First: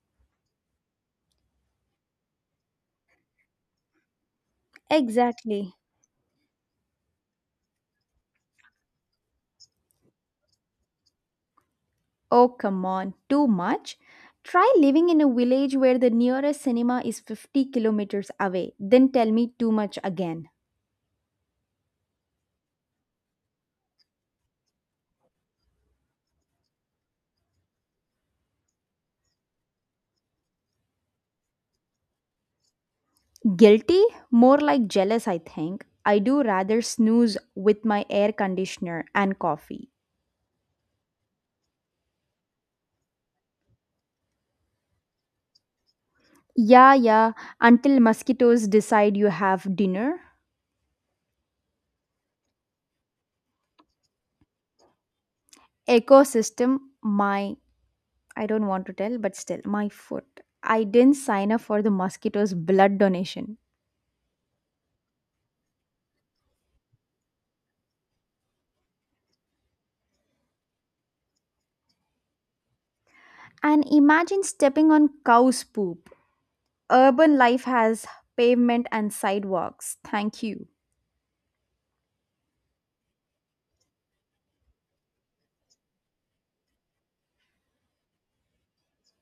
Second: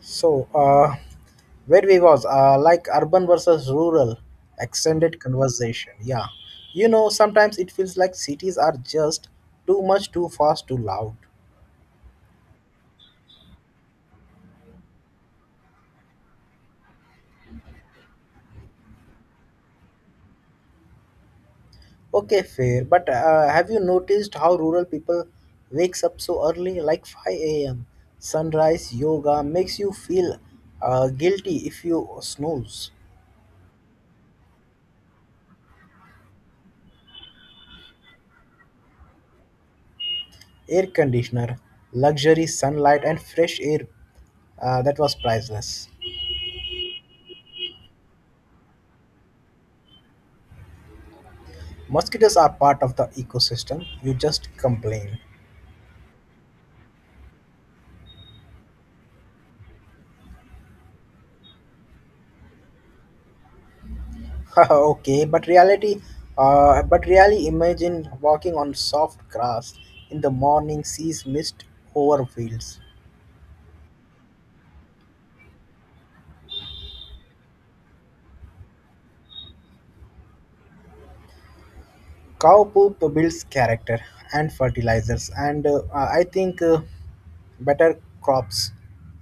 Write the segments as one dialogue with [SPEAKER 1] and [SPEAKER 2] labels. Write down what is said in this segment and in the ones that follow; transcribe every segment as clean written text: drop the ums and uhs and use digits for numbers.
[SPEAKER 1] So, where we was, like urban versus rural, extended
[SPEAKER 2] Exactly.
[SPEAKER 1] conversation. Yeah, sometimes it feels like cities are just too much, too fast, too loud.
[SPEAKER 2] Oh, come on, too much? Try living in a village where the nearest cinema is 50 kilometers away, then tell me too much again.
[SPEAKER 1] Okay, fair. But have you noticed how rural people wakes up so early, like 5 a.m. Sunrise yoga makes you feel guilty if you snooze.
[SPEAKER 2] Guilty? More like jealous, I think. I do rather snooze with my air conditioner and coffee.
[SPEAKER 1] Air conditioner, luxury sunlight, and fresh air. That was priceless.
[SPEAKER 2] Yeah, yeah, until mosquitoes decide you have dinner.
[SPEAKER 1] Mosquitoes are part of the ecosystem. You just complain.
[SPEAKER 2] Ecosystem, my, I don't want to tell, but still, my foot. I didn't sign up for the mosquitoes' blood donation.
[SPEAKER 1] Okay, but but really imagine walking on soft grass in the morning, sees mist over fields.
[SPEAKER 2] And imagine stepping on cow's poop. Urban life has pavement and sidewalks. Thank you.
[SPEAKER 1] Cow poop builds character and fertilizers, and I think better crops.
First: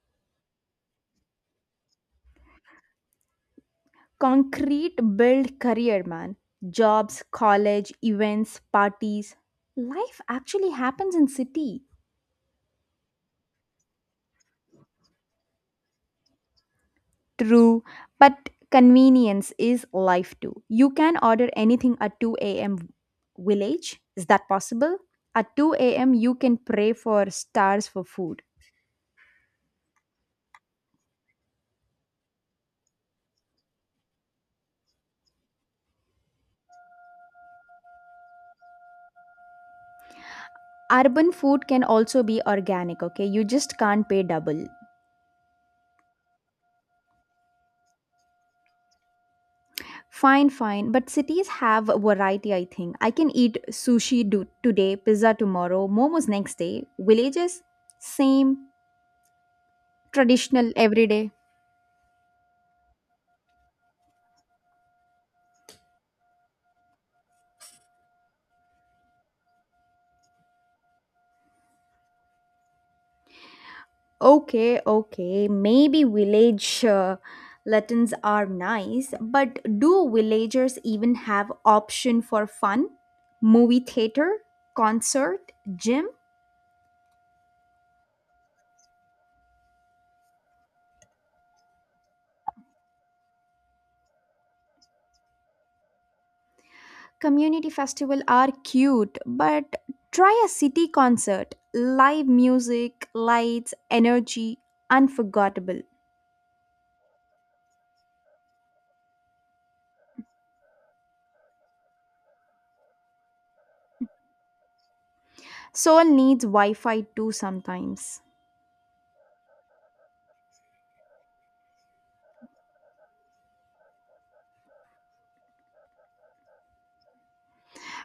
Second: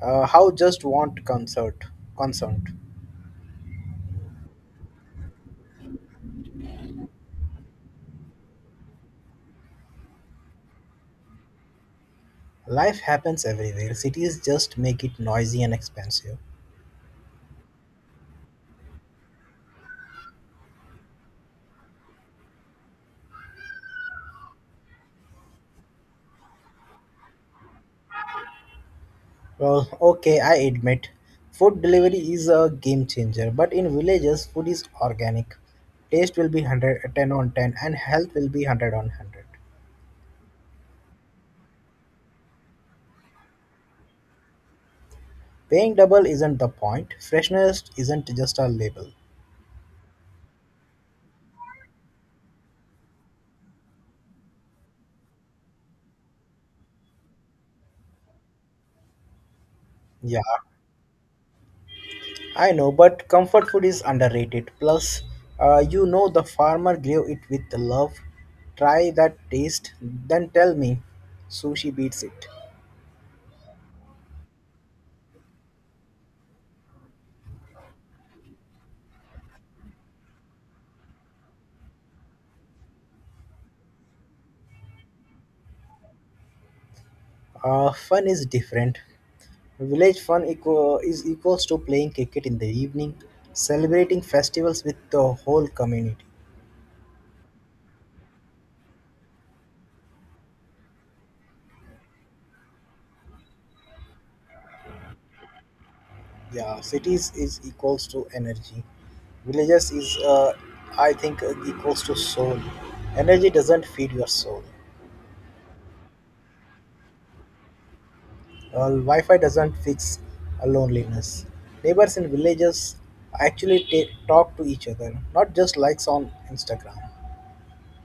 [SPEAKER 1] How just want concert, concerned.
[SPEAKER 2] Concrete build career, man. Jobs, college, events, parties. Life actually happens in city.
[SPEAKER 1] Life happens everywhere. Cities just make it noisy and expensive.
[SPEAKER 2] True, but convenience is life too. You can order anything at 2 a.m. Village. Is that possible? At 2 a.m. you can pray for stars for food.
[SPEAKER 1] Well, okay, I admit, food delivery is a game changer, but in villages, food is organic. Taste will be 110 on 10 and health will be 100 on 100.
[SPEAKER 2] Urban food can also be organic, okay? You just can't pay double.
[SPEAKER 1] Paying double isn't the point, freshness isn't just a label.
[SPEAKER 2] Fine, fine. But cities have variety, I think. I can eat sushi today, pizza tomorrow, momos next day. Villages, same,
[SPEAKER 1] Yeah,
[SPEAKER 2] traditional every day.
[SPEAKER 1] I know, but comfort food is underrated. Plus, you know the farmer grew it with love. Try that taste, then tell me. Sushi beats it.
[SPEAKER 2] Okay, okay. Maybe village Latins are nice, but do villagers even have option for fun? Movie theater, concert, gym?
[SPEAKER 1] Fun is different. Village fun equals to playing cricket in the evening, celebrating festivals with the whole community.
[SPEAKER 2] Community festival are cute, but try a city concert. Live music, lights, energy, unforgettable.
[SPEAKER 1] Yeah, cities is equals to energy. Villages equals to soul. Energy doesn't feed your soul.
[SPEAKER 2] Soul needs Wi-Fi too sometimes.
[SPEAKER 1] Wi-Fi doesn't fix a loneliness. Neighbors in villages actually talk to each other, not just likes on Instagram.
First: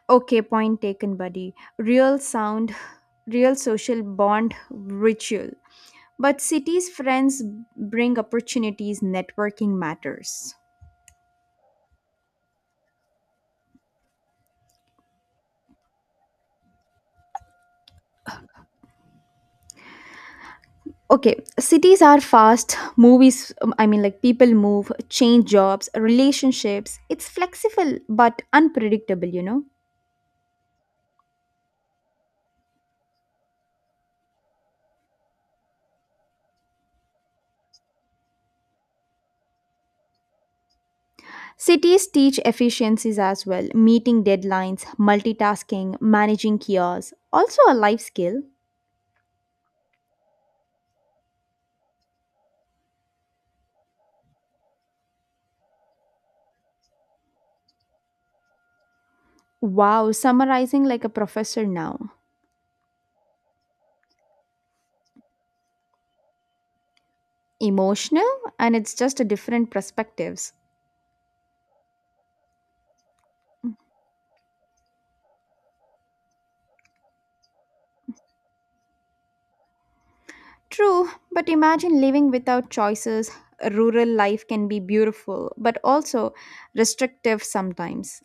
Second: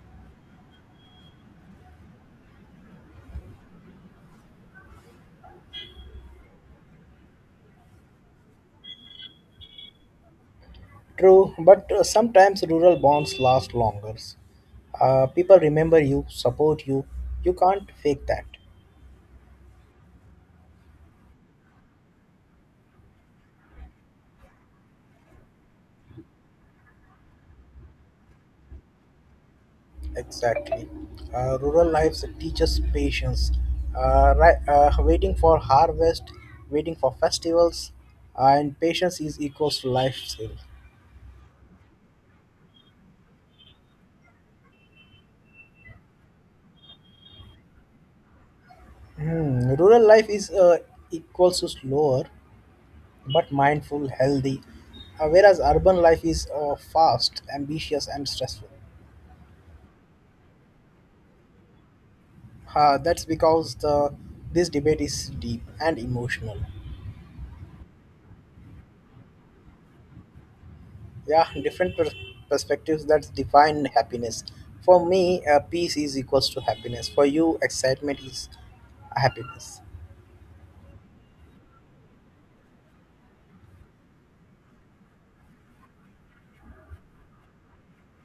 [SPEAKER 2] Okay, point taken, buddy. Real sound, real social bond, ritual. But cities friends bring opportunities, networking matters.
[SPEAKER 1] True, but sometimes rural bonds last longer. People remember you, support you. You can't fake that.
[SPEAKER 2] Okay, cities are fast, movies, I mean, like people move, change jobs, relationships. It's flexible but unpredictable, you know.
[SPEAKER 1] Exactly. Rural lives teaches patience. Right, Waiting for harvest, waiting for festivals, and patience is equals to life skill.
[SPEAKER 2] Cities teach efficiencies as well, meeting deadlines, multitasking, managing chaos, also a life skill.
[SPEAKER 1] Hmm. Rural life is equals to slower, but mindful, healthy. Whereas urban life is fast, ambitious, and stressful.
[SPEAKER 2] Wow, summarizing like a professor now.
[SPEAKER 1] That's because the this debate is deep and emotional.
[SPEAKER 2] Emotional, and it's just a different perspectives.
[SPEAKER 1] Yeah, different perspectives that define happiness. For me, peace is equals to happiness. For you, excitement is happiness.
[SPEAKER 2] True, but imagine living without choices. Rural life can be beautiful, but also restrictive sometimes.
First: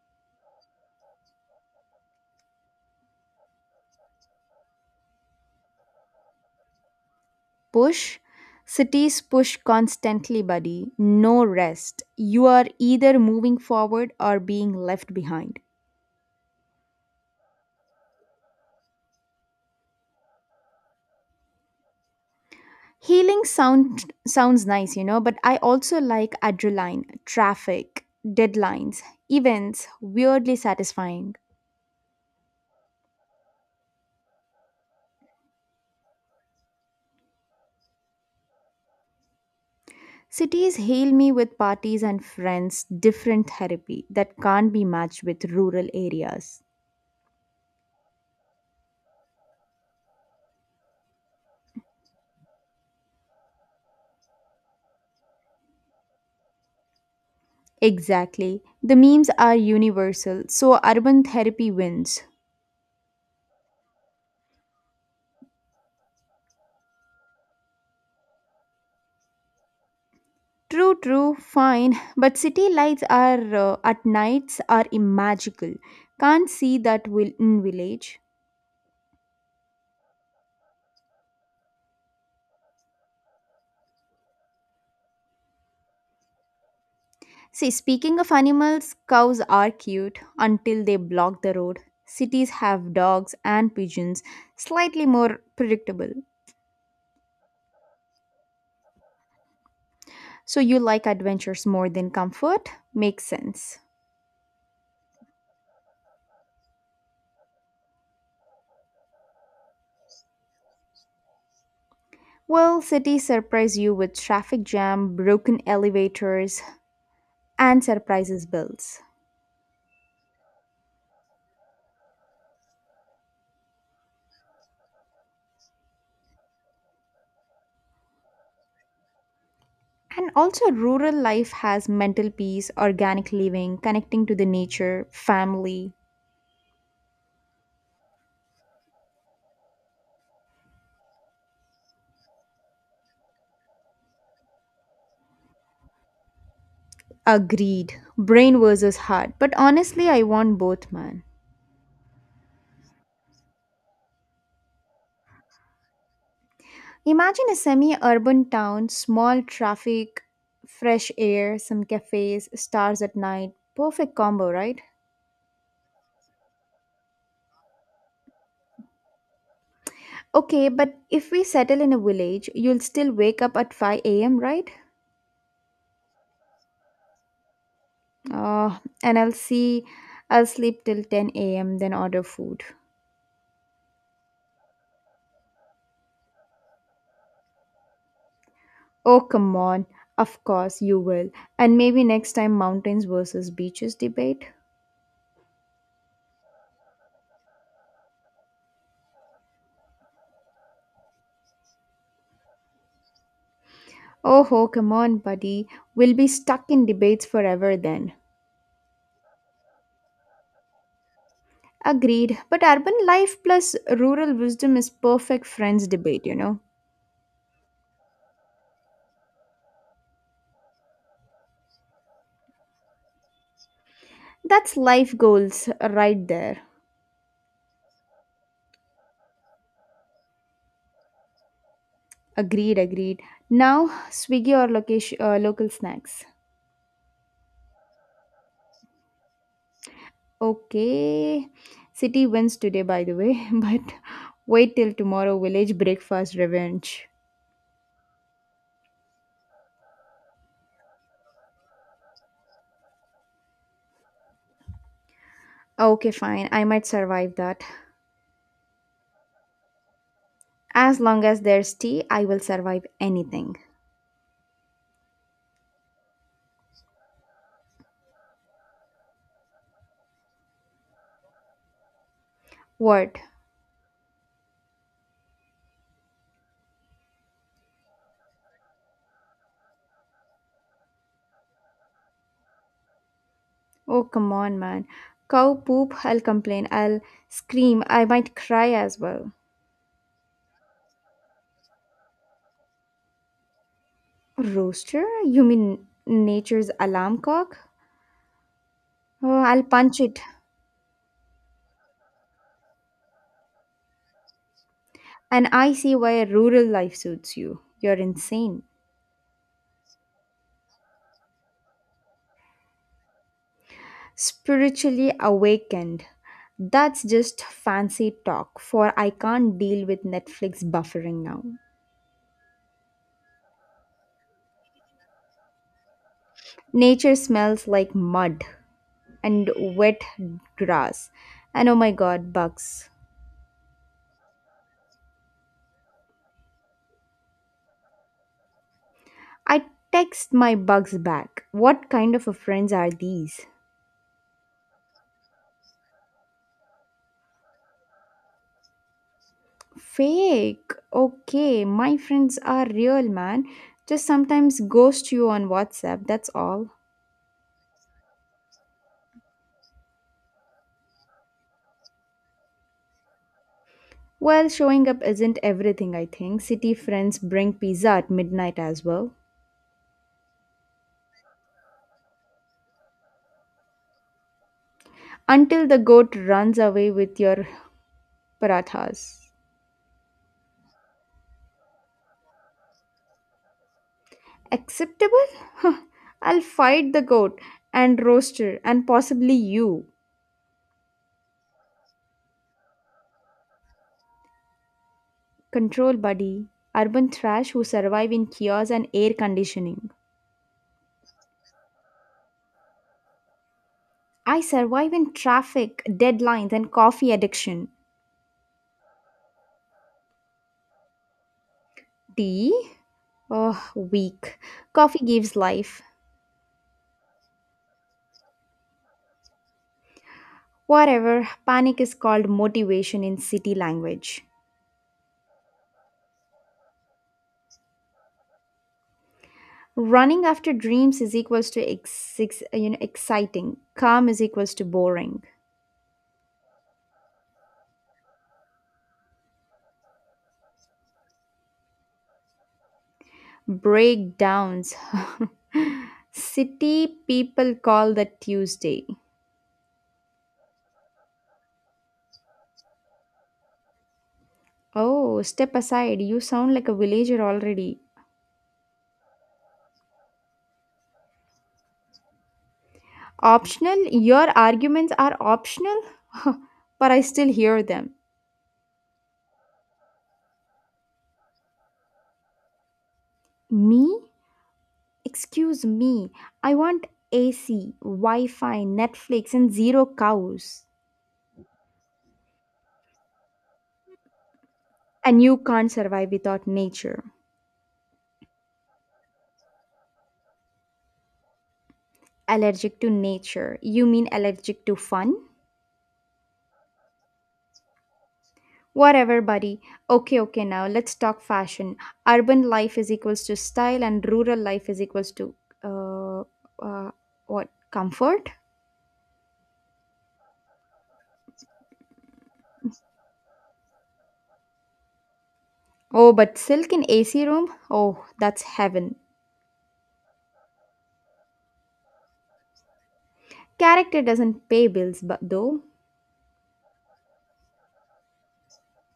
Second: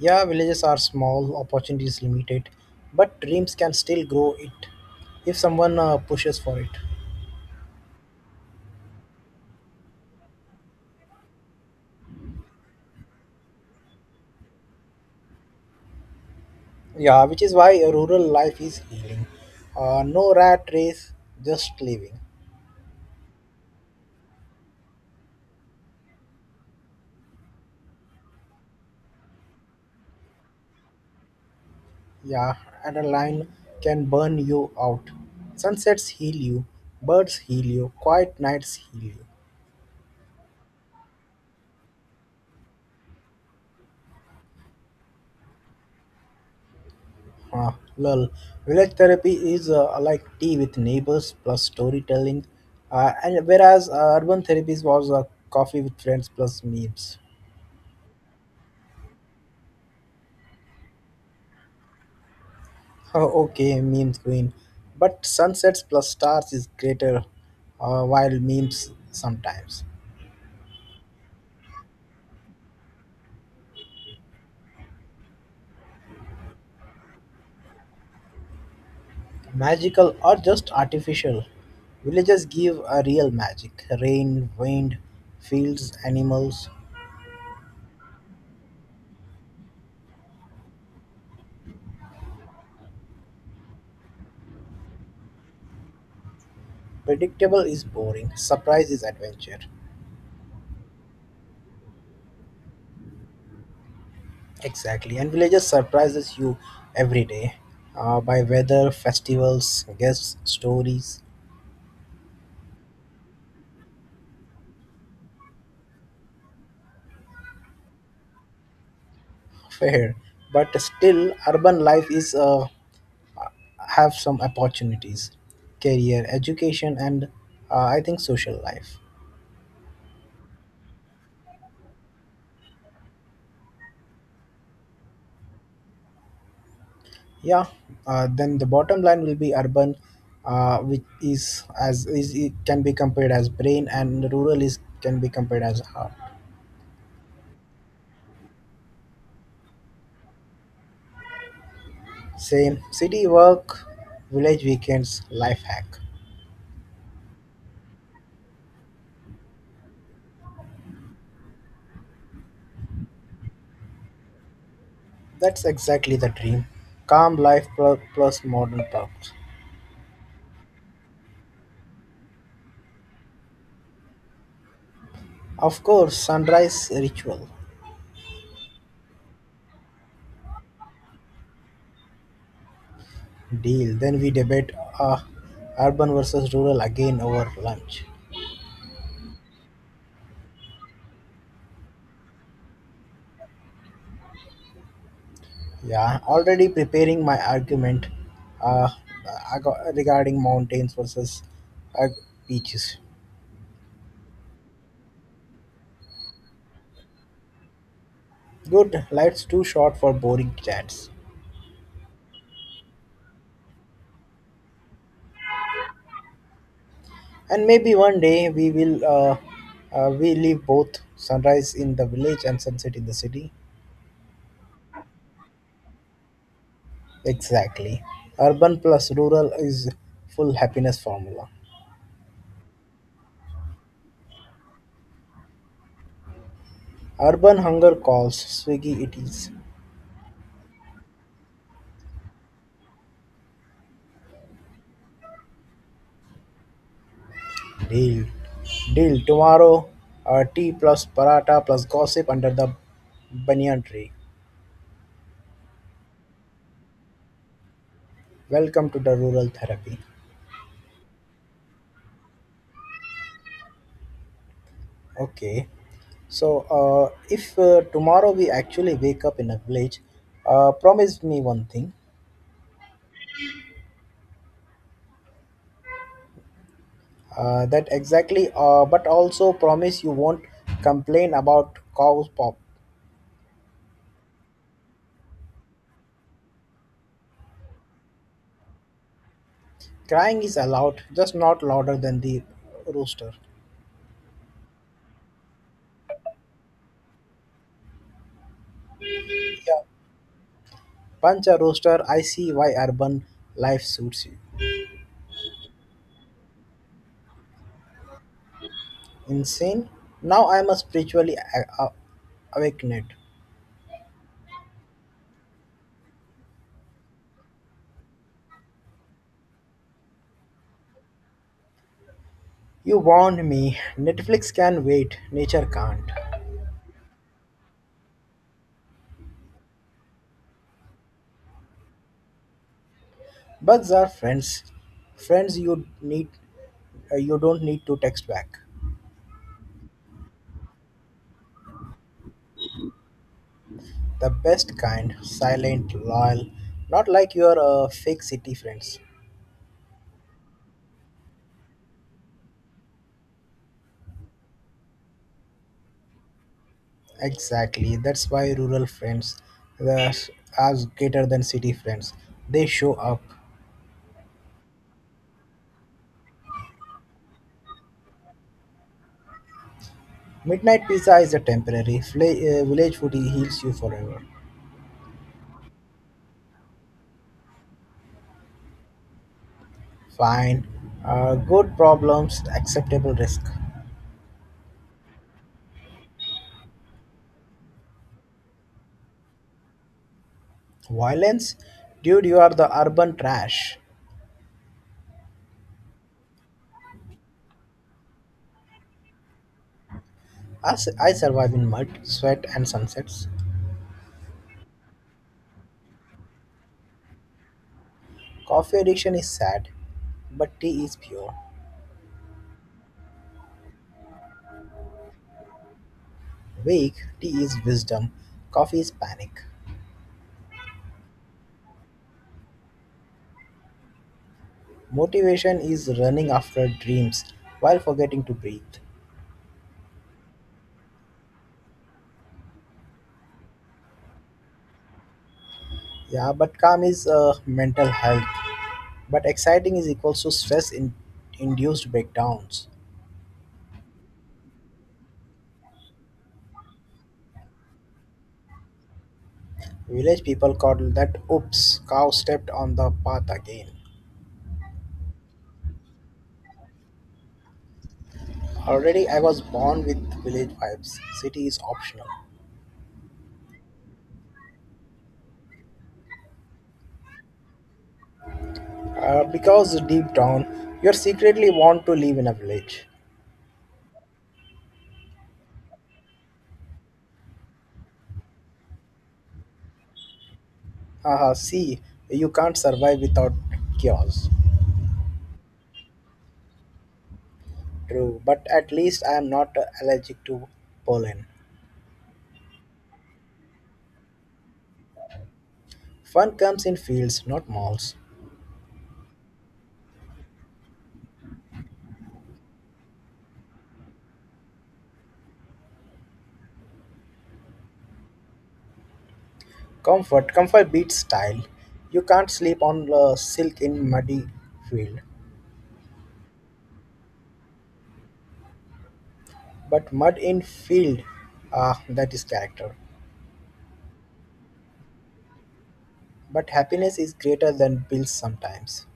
[SPEAKER 1] Yeah, villages are small, opportunities limited, but dreams can still grow it if someone pushes for it.
[SPEAKER 2] Push. Cities push constantly, buddy. No rest. You are either moving forward or being left behind.
[SPEAKER 1] Yeah, which is why a rural life is healing. No rat race, just living.
[SPEAKER 2] Healing sound sounds nice, you know, but I also like adrenaline, traffic, deadlines, events, weirdly satisfying.
[SPEAKER 1] Yeah, adrenaline can burn you out. Sunsets heal you, birds heal you, quiet nights heal you.
[SPEAKER 2] Cities heal me with parties and friends, different therapy that can't be matched with rural areas.
[SPEAKER 1] Ah, lol. Village therapy is like tea with neighbors plus storytelling, and whereas urban therapies was coffee with friends plus memes.
[SPEAKER 2] Exactly. The memes are universal, so urban therapy wins.
[SPEAKER 1] Oh, okay, memes queen. But sunsets plus stars is greater, while memes sometimes.
[SPEAKER 2] True, true, fine. But city lights are at nights are magical. Can't see that will in village.
[SPEAKER 1] Magical or just artificial. Villages give a real magic. Rain, wind, fields, animals.
[SPEAKER 2] See, speaking of animals, cows are cute until they block the road. Cities have dogs and pigeons, slightly more predictable.
[SPEAKER 1] Predictable is boring, surprise is adventure.
[SPEAKER 2] So you like adventures more than comfort? Makes sense.
[SPEAKER 1] Exactly, and villages surprises you every day by weather, festivals, guests, stories.
[SPEAKER 2] Well, cities surprise you with traffic jam, broken elevators, and surprises bills.
[SPEAKER 1] Fair, but still, urban life is have some opportunities, career, education, and I think social life.
[SPEAKER 2] And also, rural life has mental peace, organic living, connecting to the nature, family.
[SPEAKER 1] Yeah, then the bottom line will be urban, which is as is it can be compared as brain, and rural is can be compared as heart.
[SPEAKER 2] Agreed. Brain versus heart. But honestly, I want both, man.
[SPEAKER 1] Same city work, village weekends, life hack.
[SPEAKER 2] Imagine a semi urban town, small traffic, fresh air, some cafes, stars at night. Perfect combo, right?
[SPEAKER 1] That's exactly the dream. Calm life plus modern perks.
[SPEAKER 2] Okay, but if we settle in a village, you'll still wake up at 5 a.m., right?
[SPEAKER 1] Of course, sunrise ritual
[SPEAKER 2] And I'll see, I'll sleep till 10 a.m., then order food.
[SPEAKER 1] deal. Then we debate uh, urban versus rural again over lunch.
[SPEAKER 2] Oh, come on. Of course you will. And maybe next time mountains versus beaches debate?
[SPEAKER 1] Yeah, already preparing my argument uh, regarding mountains versus uh, beaches.
[SPEAKER 2] Oh, ho, come on, buddy. We'll be stuck in debates forever then.
[SPEAKER 1] Good, life's too short for boring chats.
[SPEAKER 2] Agreed. But urban life plus rural wisdom is perfect friends debate, you know.
[SPEAKER 1] And maybe one day we will we live both sunrise in the village and sunset in the city.
[SPEAKER 2] That's life goals right there.
[SPEAKER 1] Exactly. Urban plus rural is full happiness formula.
[SPEAKER 2] Agreed, agreed. Now, Swiggy or location, local snacks.
[SPEAKER 1] Urban hunger calls, Swiggy it is.
[SPEAKER 2] Okay. City wins today, by the way. But wait till tomorrow, village breakfast revenge.
[SPEAKER 1] Deal. Deal. Tomorrow, tea plus paratha plus gossip under the banyan tree.
[SPEAKER 2] Okay, fine. I might survive that.
[SPEAKER 1] Welcome to the rural therapy.
[SPEAKER 2] As long as there's tea, I will survive anything.
[SPEAKER 1] Okay. So, if tomorrow we actually wake up in a village, promise me one thing.
[SPEAKER 2] What?
[SPEAKER 1] That exactly, but also promise you won't complain about cow's pop.
[SPEAKER 2] Oh, come on, man. Cow poop, I'll complain. I'll scream. I might cry as well.
[SPEAKER 1] Crying is allowed, just not louder than the rooster.
[SPEAKER 2] Rooster? You mean nature's alarm clock? Oh, I'll
[SPEAKER 1] Yeah,
[SPEAKER 2] punch it.
[SPEAKER 1] punch a rooster. I see why urban life suits you.
[SPEAKER 2] And I see why rural life suits you. You're insane.
[SPEAKER 1] Insane? Now I am spiritually awakened.
[SPEAKER 2] Spiritually awakened. That's just fancy talk, for I can't deal with Netflix buffering now.
[SPEAKER 1] You warned me. Netflix can wait, nature can't.
[SPEAKER 2] Nature smells like mud and wet grass. And oh my god, bugs.
[SPEAKER 1] Bugs are friends. Friends you need you don't need to text back.
[SPEAKER 2] I text my bugs back. What kind of a friends are these?
[SPEAKER 1] The best kind, silent, loyal, not like your fake city friends.
[SPEAKER 2] Fake. Okay, my friends are real, man. Just sometimes ghost you on WhatsApp, that's all.
[SPEAKER 1] Exactly. That's why rural friends were are greater than city friends. They show up.
[SPEAKER 2] Well, showing up isn't everything, I think. City friends bring pizza at midnight as well.
[SPEAKER 1] Midnight pizza is a temporary. Village food heals you forever.
[SPEAKER 2] Until the goat runs away with your parathas.
[SPEAKER 1] Fine. Good problems, acceptable risk.
[SPEAKER 2] Acceptable? I'll fight the goat and roaster and possibly you.
[SPEAKER 1] Violence? Dude, you are the urban trash.
[SPEAKER 2] Control buddy. Urban trash who survive in kiosks and air conditioning.
[SPEAKER 1] As I survive in mud, sweat, and sunsets.
[SPEAKER 2] I survive in traffic, deadlines, and coffee addiction.
[SPEAKER 1] Coffee addiction is sad, but tea is pure.
[SPEAKER 2] Tea? Oh, weak. Coffee gives life.
[SPEAKER 1] Wake, tea is wisdom. Coffee is panic.
[SPEAKER 2] Whatever, panic is called motivation in city language.
[SPEAKER 1] Motivation is running after dreams while forgetting to breathe.
[SPEAKER 2] Running after dreams is equals to exciting. Calm is equals to boring.
[SPEAKER 1] Yeah, but calm is mental health. But exciting is equals to stress induced breakdowns.
[SPEAKER 2] Breakdowns. City people call that Tuesday.
[SPEAKER 1] Village people called that oops, cow stepped on the path again.
[SPEAKER 2] Oh, step aside. You sound like a villager already.
[SPEAKER 1] Already I was born with village vibes. City is optional.
[SPEAKER 2] Optional? Your arguments are optional? But I still hear them.
[SPEAKER 1] Because deep down, you secretly want to live in a village.
[SPEAKER 2] Me? Excuse me. I want AC, Wi Fi, Netflix, and zero cows.
[SPEAKER 1] Haha, see, you can't survive without chaos.
[SPEAKER 2] And you can't survive without nature.
[SPEAKER 1] True, but at least I am not allergic to pollen.
[SPEAKER 2] Allergic to nature. You mean allergic to fun?
[SPEAKER 1] Fun comes in fields, not malls.
[SPEAKER 2] Whatever, buddy. Okay, okay, now let's talk fashion. Urban life is equals to style, and rural life is equals to uh, uh, what comfort?
[SPEAKER 1] Comfort, comfort beats style. You can't sleep on silk in muddy field.
[SPEAKER 2] Oh, but silk in AC room? Oh, that's heaven.
[SPEAKER 1] But mud in field, ah, that is character.
[SPEAKER 2] Character doesn't pay bills, but though
[SPEAKER 1] But happiness is greater than bills sometimes.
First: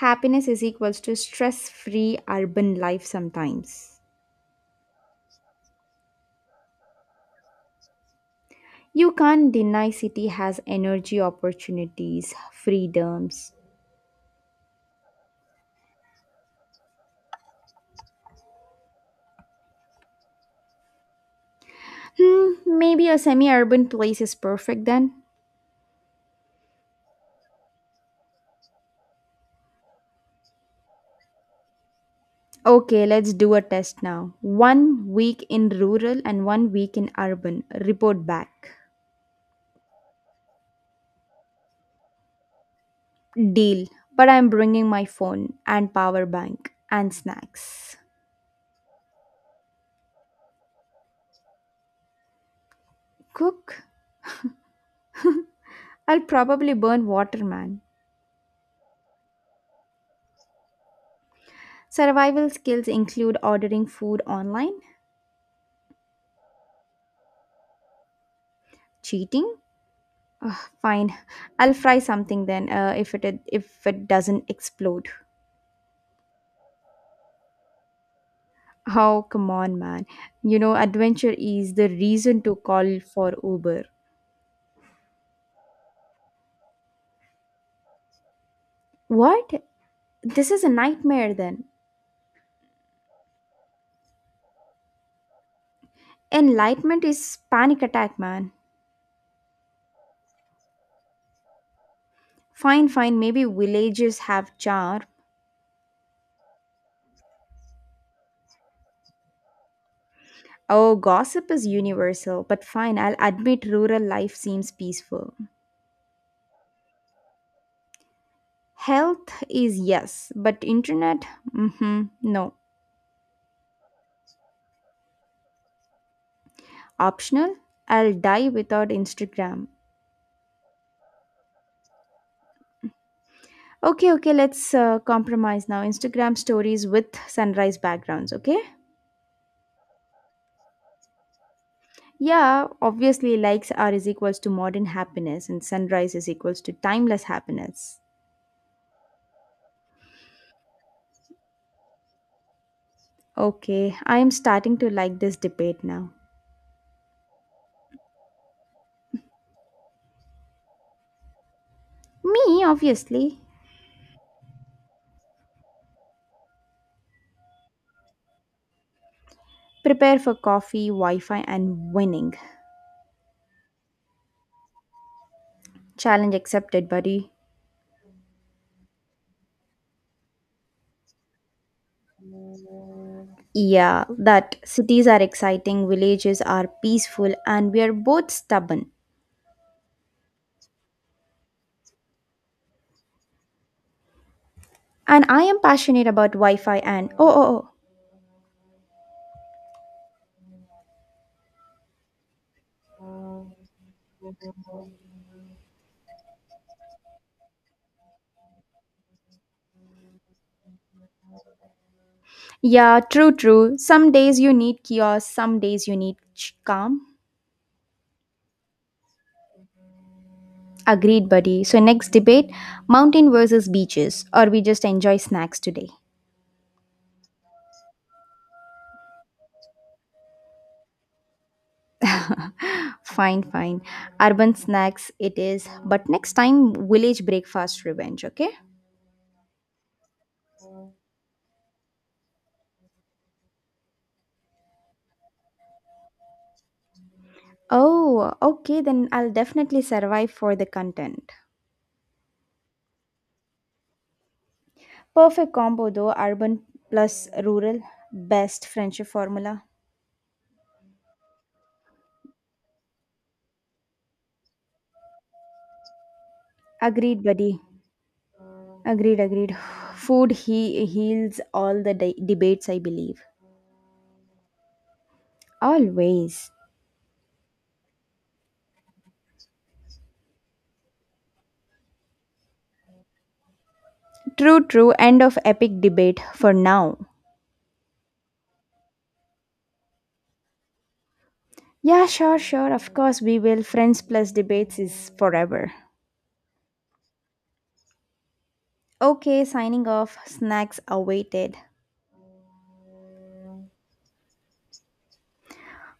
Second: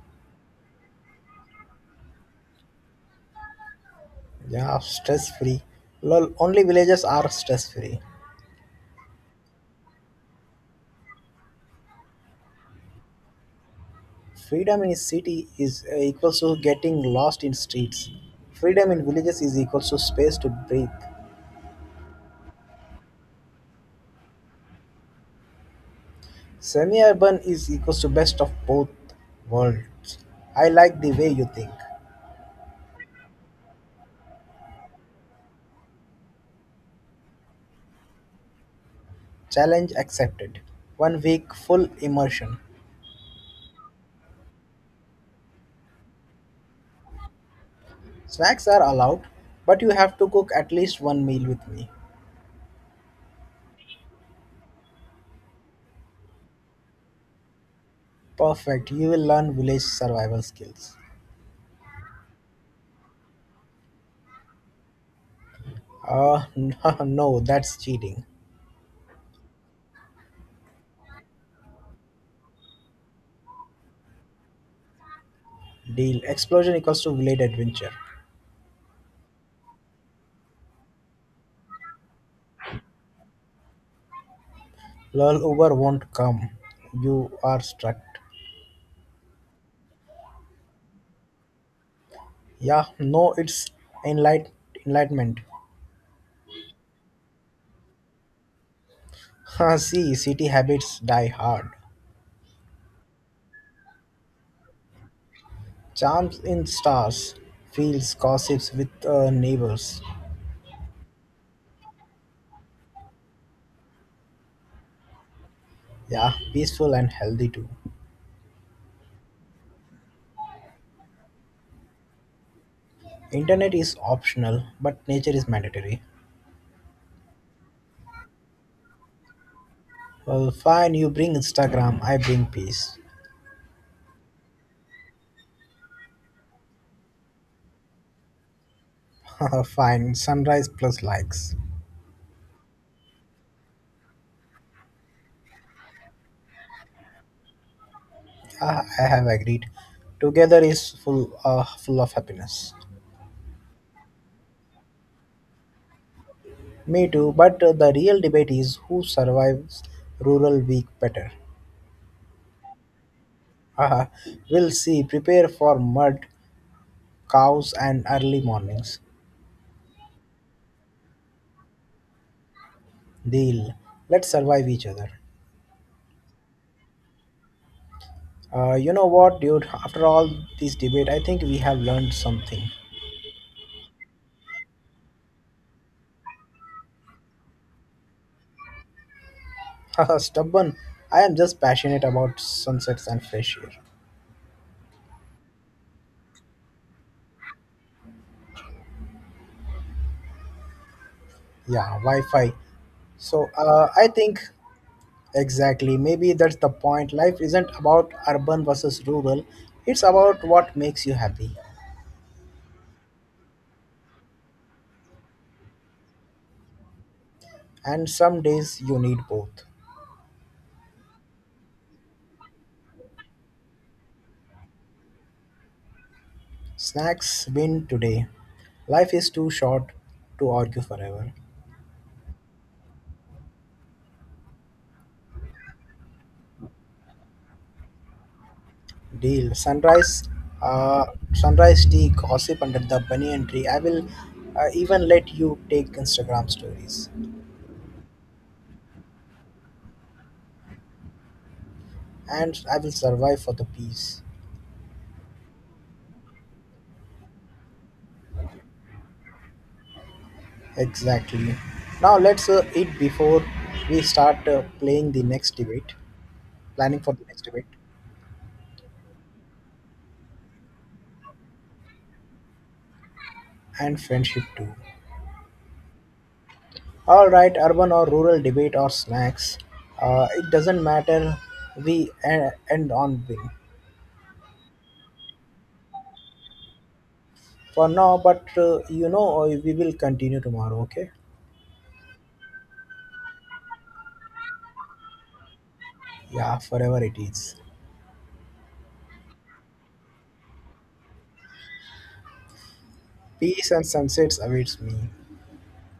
[SPEAKER 2] happiness is equals to stress-free urban life sometimes.
[SPEAKER 1] Yeah, stress free. Lol, only villages are stress free.
[SPEAKER 2] You can't deny city has energy opportunities, freedoms.
[SPEAKER 1] Freedom in city is equals to getting lost in streets. Freedom in villages is equals to space to breathe.
[SPEAKER 2] Hmm, maybe a semi-urban place is perfect then.
[SPEAKER 1] Semi-urban is equals to best of both worlds. I like the way you think.
[SPEAKER 2] Okay, let's do a test now. One week in rural and one week in urban. Report back.
[SPEAKER 1] Challenge accepted. One week full immersion.
[SPEAKER 2] Deal. But I'm bringing my phone and power bank and snacks.
[SPEAKER 1] Snacks are allowed, but you have to cook at least one meal with me.
[SPEAKER 2] Cook? I'll probably burn water, man.
[SPEAKER 1] Perfect, you will learn village survival skills.
[SPEAKER 2] Survival skills include ordering food online,
[SPEAKER 1] Ah, no, that's cheating.
[SPEAKER 2] cheating. Ugh, fine, I'll fry something then. If it doesn't explode.
[SPEAKER 1] Deal. Explosion equals to village adventure.
[SPEAKER 2] Oh come on, man. You know adventure is the reason to call for Uber.
[SPEAKER 1] Lol, Uber won't come. You are struck.
[SPEAKER 2] What? This is a nightmare then.
[SPEAKER 1] Yeah, no, it's enlight- enlightenment.
[SPEAKER 2] Enlightenment is panic attack, man.
[SPEAKER 1] Ha, see, city habits die hard.
[SPEAKER 2] Fine, fine, maybe villages have charm.
[SPEAKER 1] Charms in stars, fields, gossips with neighbors.
[SPEAKER 2] Oh, gossip is universal, but fine, I'll admit rural life seems peaceful.
[SPEAKER 1] Yeah, peaceful and healthy too.
[SPEAKER 2] Health is yes, but internet, mm-hmm, no.
[SPEAKER 1] Internet is optional, but nature is mandatory.
[SPEAKER 2] Optional? I'll die without Instagram.
[SPEAKER 1] Well, fine, you bring Instagram, I bring peace.
[SPEAKER 2] Okay, okay, let's compromise now. Instagram stories with sunrise backgrounds, okay?
[SPEAKER 1] fine, sunrise plus likes.
[SPEAKER 2] Yeah, obviously likes are is equals to modern happiness and sunrise is equals to timeless happiness.
[SPEAKER 1] Ah, I have agreed. Together is full of happiness.
[SPEAKER 2] Okay, I am starting to like this debate now.
[SPEAKER 1] Me too, but the real debate is who survives rural week better.
[SPEAKER 2] Me, obviously.
[SPEAKER 1] Haha, we'll see. Prepare for mud, cows, and early mornings.
[SPEAKER 2] Prepare for coffee, Wi Fi, and winning.
[SPEAKER 1] Deal. Let's survive each other.
[SPEAKER 2] Challenge accepted, buddy.
[SPEAKER 1] You know what, dude? After all this debate, I think we have learned something.
[SPEAKER 2] Yeah, that cities are exciting, villages are peaceful, and we are both stubborn.
[SPEAKER 1] Haha, stubborn. I am just passionate about sunsets and fresh air.
[SPEAKER 2] And I am passionate about Wi Fi and oh, oh, oh.
[SPEAKER 1] Yeah, Wi-Fi. So I think exactly. Maybe that's the point. Life isn't about urban versus rural. It's about what makes you happy.
[SPEAKER 2] Yeah, true, true. Some days you need chaos, some days you need calm.
[SPEAKER 1] And some days you need both.
[SPEAKER 2] Agreed, buddy. So, next debate mountain versus beaches, or we just enjoy snacks today.
[SPEAKER 1] Snacks win today. Life is too short to argue forever.
[SPEAKER 2] Fine, fine. Urban snacks it is, but next time village breakfast revenge, okay?
[SPEAKER 1] Deal. Sunrise. Uh, Sunrise tea. Gossip under the banyan tree. I will even let you take Instagram stories.
[SPEAKER 2] Oh, okay, then I'll definitely survive for the content.
[SPEAKER 1] And I will survive for the peace.
[SPEAKER 2] Perfect combo though, urban plus rural. Best friendship formula.
[SPEAKER 1] Exactly. Now let's eat before we start playing the next debate, planning for the
[SPEAKER 2] Agreed,
[SPEAKER 1] next
[SPEAKER 2] buddy.
[SPEAKER 1] debate,
[SPEAKER 2] Agreed, agreed. Food he heals all the debates, I believe.
[SPEAKER 1] and friendship too.
[SPEAKER 2] Always.
[SPEAKER 1] All right, urban or rural debate or snacks, it doesn't matter. We end on win
[SPEAKER 2] True, true. End of epic debate for now.
[SPEAKER 1] for now, but we will continue tomorrow. Okay?
[SPEAKER 2] Yeah, sure, sure. Of course, we will. Friends plus debates is forever.
[SPEAKER 1] Yeah, forever it is.
[SPEAKER 2] Okay, signing off. Snacks awaited.
[SPEAKER 1] Peace and sunsets awaits me.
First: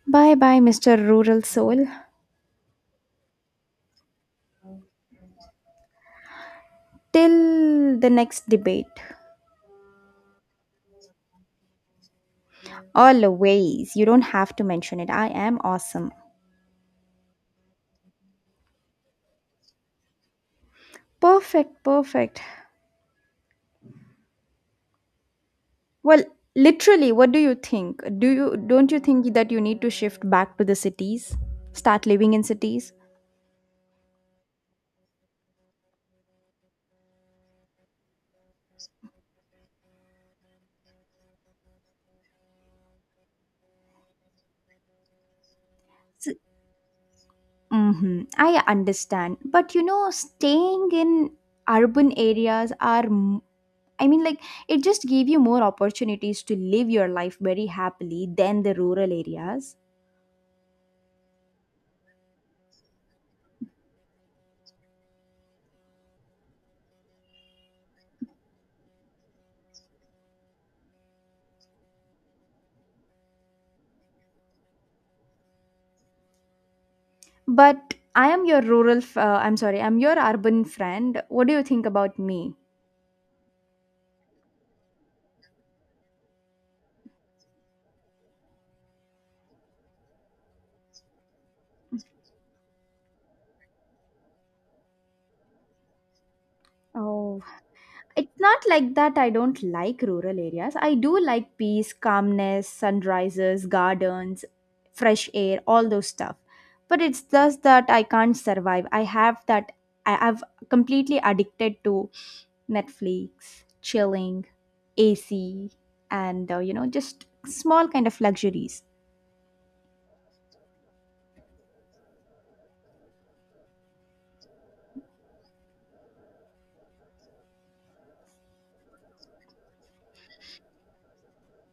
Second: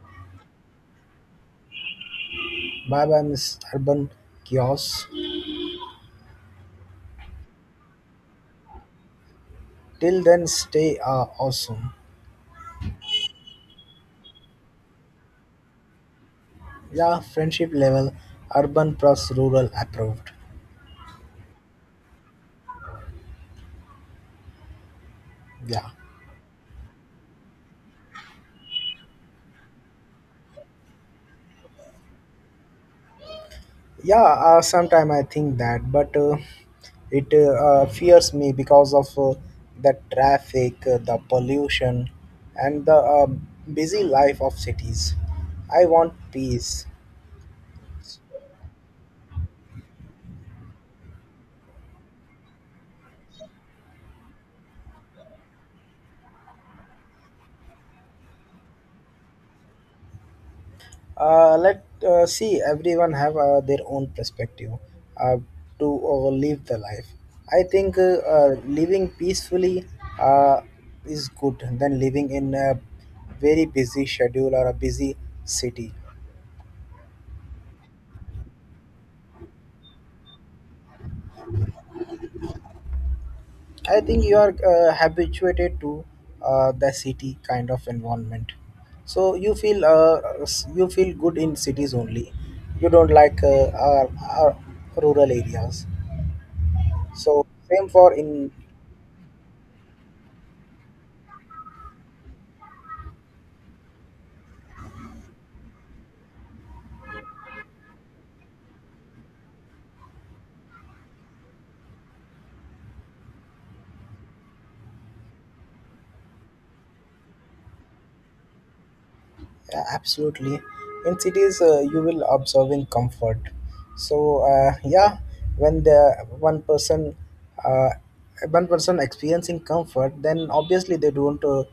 [SPEAKER 2] Bye bye, Mr. Rural Soul.
[SPEAKER 1] Bye bye, Miss Urban Kiosk.
[SPEAKER 2] Till the next debate.
[SPEAKER 1] Till then, stay awesome.
[SPEAKER 2] Always. You don't have to mention it. I am awesome.
[SPEAKER 1] Yeah, friendship level, urban plus rural approved.
[SPEAKER 2] Perfect, perfect.
[SPEAKER 1] Yeah,
[SPEAKER 2] Well, literally, what do you think? Do you Don't you think that you need to shift back to the cities? Start living in cities?
[SPEAKER 1] yeah. Sometimes I think that, but it fears me because of the traffic, the pollution, and the busy life of cities. I want peace.
[SPEAKER 2] Mm-hmm. I understand. But you know, staying in urban areas are I mean, like, it just gave you more opportunities to live your life very happily than the rural areas.
[SPEAKER 1] Let see everyone have their own perspective uh, to live the life. I think living peacefully uh, is good than living in a very busy schedule or a busy city.
[SPEAKER 2] But I am your rural, I'm sorry, I'm your urban friend. What do you think about me?
[SPEAKER 1] I think you are habituated to the city kind of environment, so you feel you feel good in cities only. You don't like our rural areas.
[SPEAKER 2] Oh,
[SPEAKER 1] So same for
[SPEAKER 2] it's
[SPEAKER 1] in.
[SPEAKER 2] not like that. I don't like rural areas. I do like peace, calmness, sunrises, gardens, fresh air, all those stuff. But it's just that I can't survive. I have that, I've completely addicted to Netflix, chilling, AC, and you know, just small kind of luxuries.
[SPEAKER 1] Yeah, absolutely. In cities, you will observe in comfort. So yeah, when the uh, one person experiencing comfort, then obviously they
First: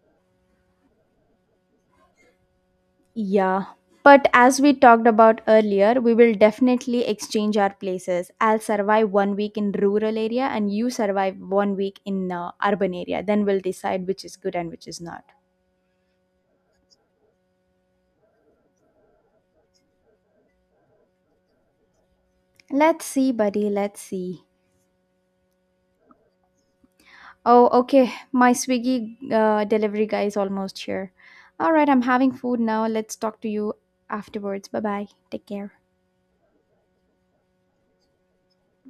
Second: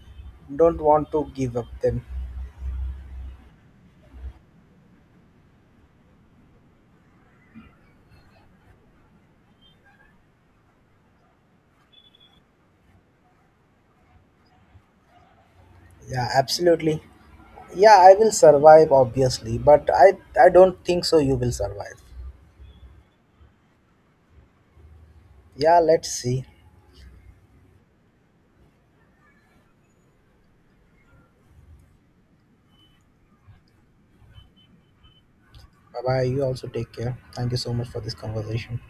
[SPEAKER 1] don't want to give up them.
[SPEAKER 2] Yeah. But as we talked about earlier, we will definitely exchange our places. I'll survive one week in rural area and you survive one week in urban area. Then we'll decide which is good and which is not.
[SPEAKER 1] Yeah, absolutely. Yeah, I will survive obviously, but I don't think so. You will survive.
[SPEAKER 2] Let's see, buddy. Let's see.
[SPEAKER 1] Yeah, let's see.
[SPEAKER 2] Oh, okay. My Swiggy delivery guy is almost here. All right, I'm having food now. Let's talk to you afterwards. Bye bye. Take care.
[SPEAKER 1] Bye bye. You also take care. Thank you so much for this conversation.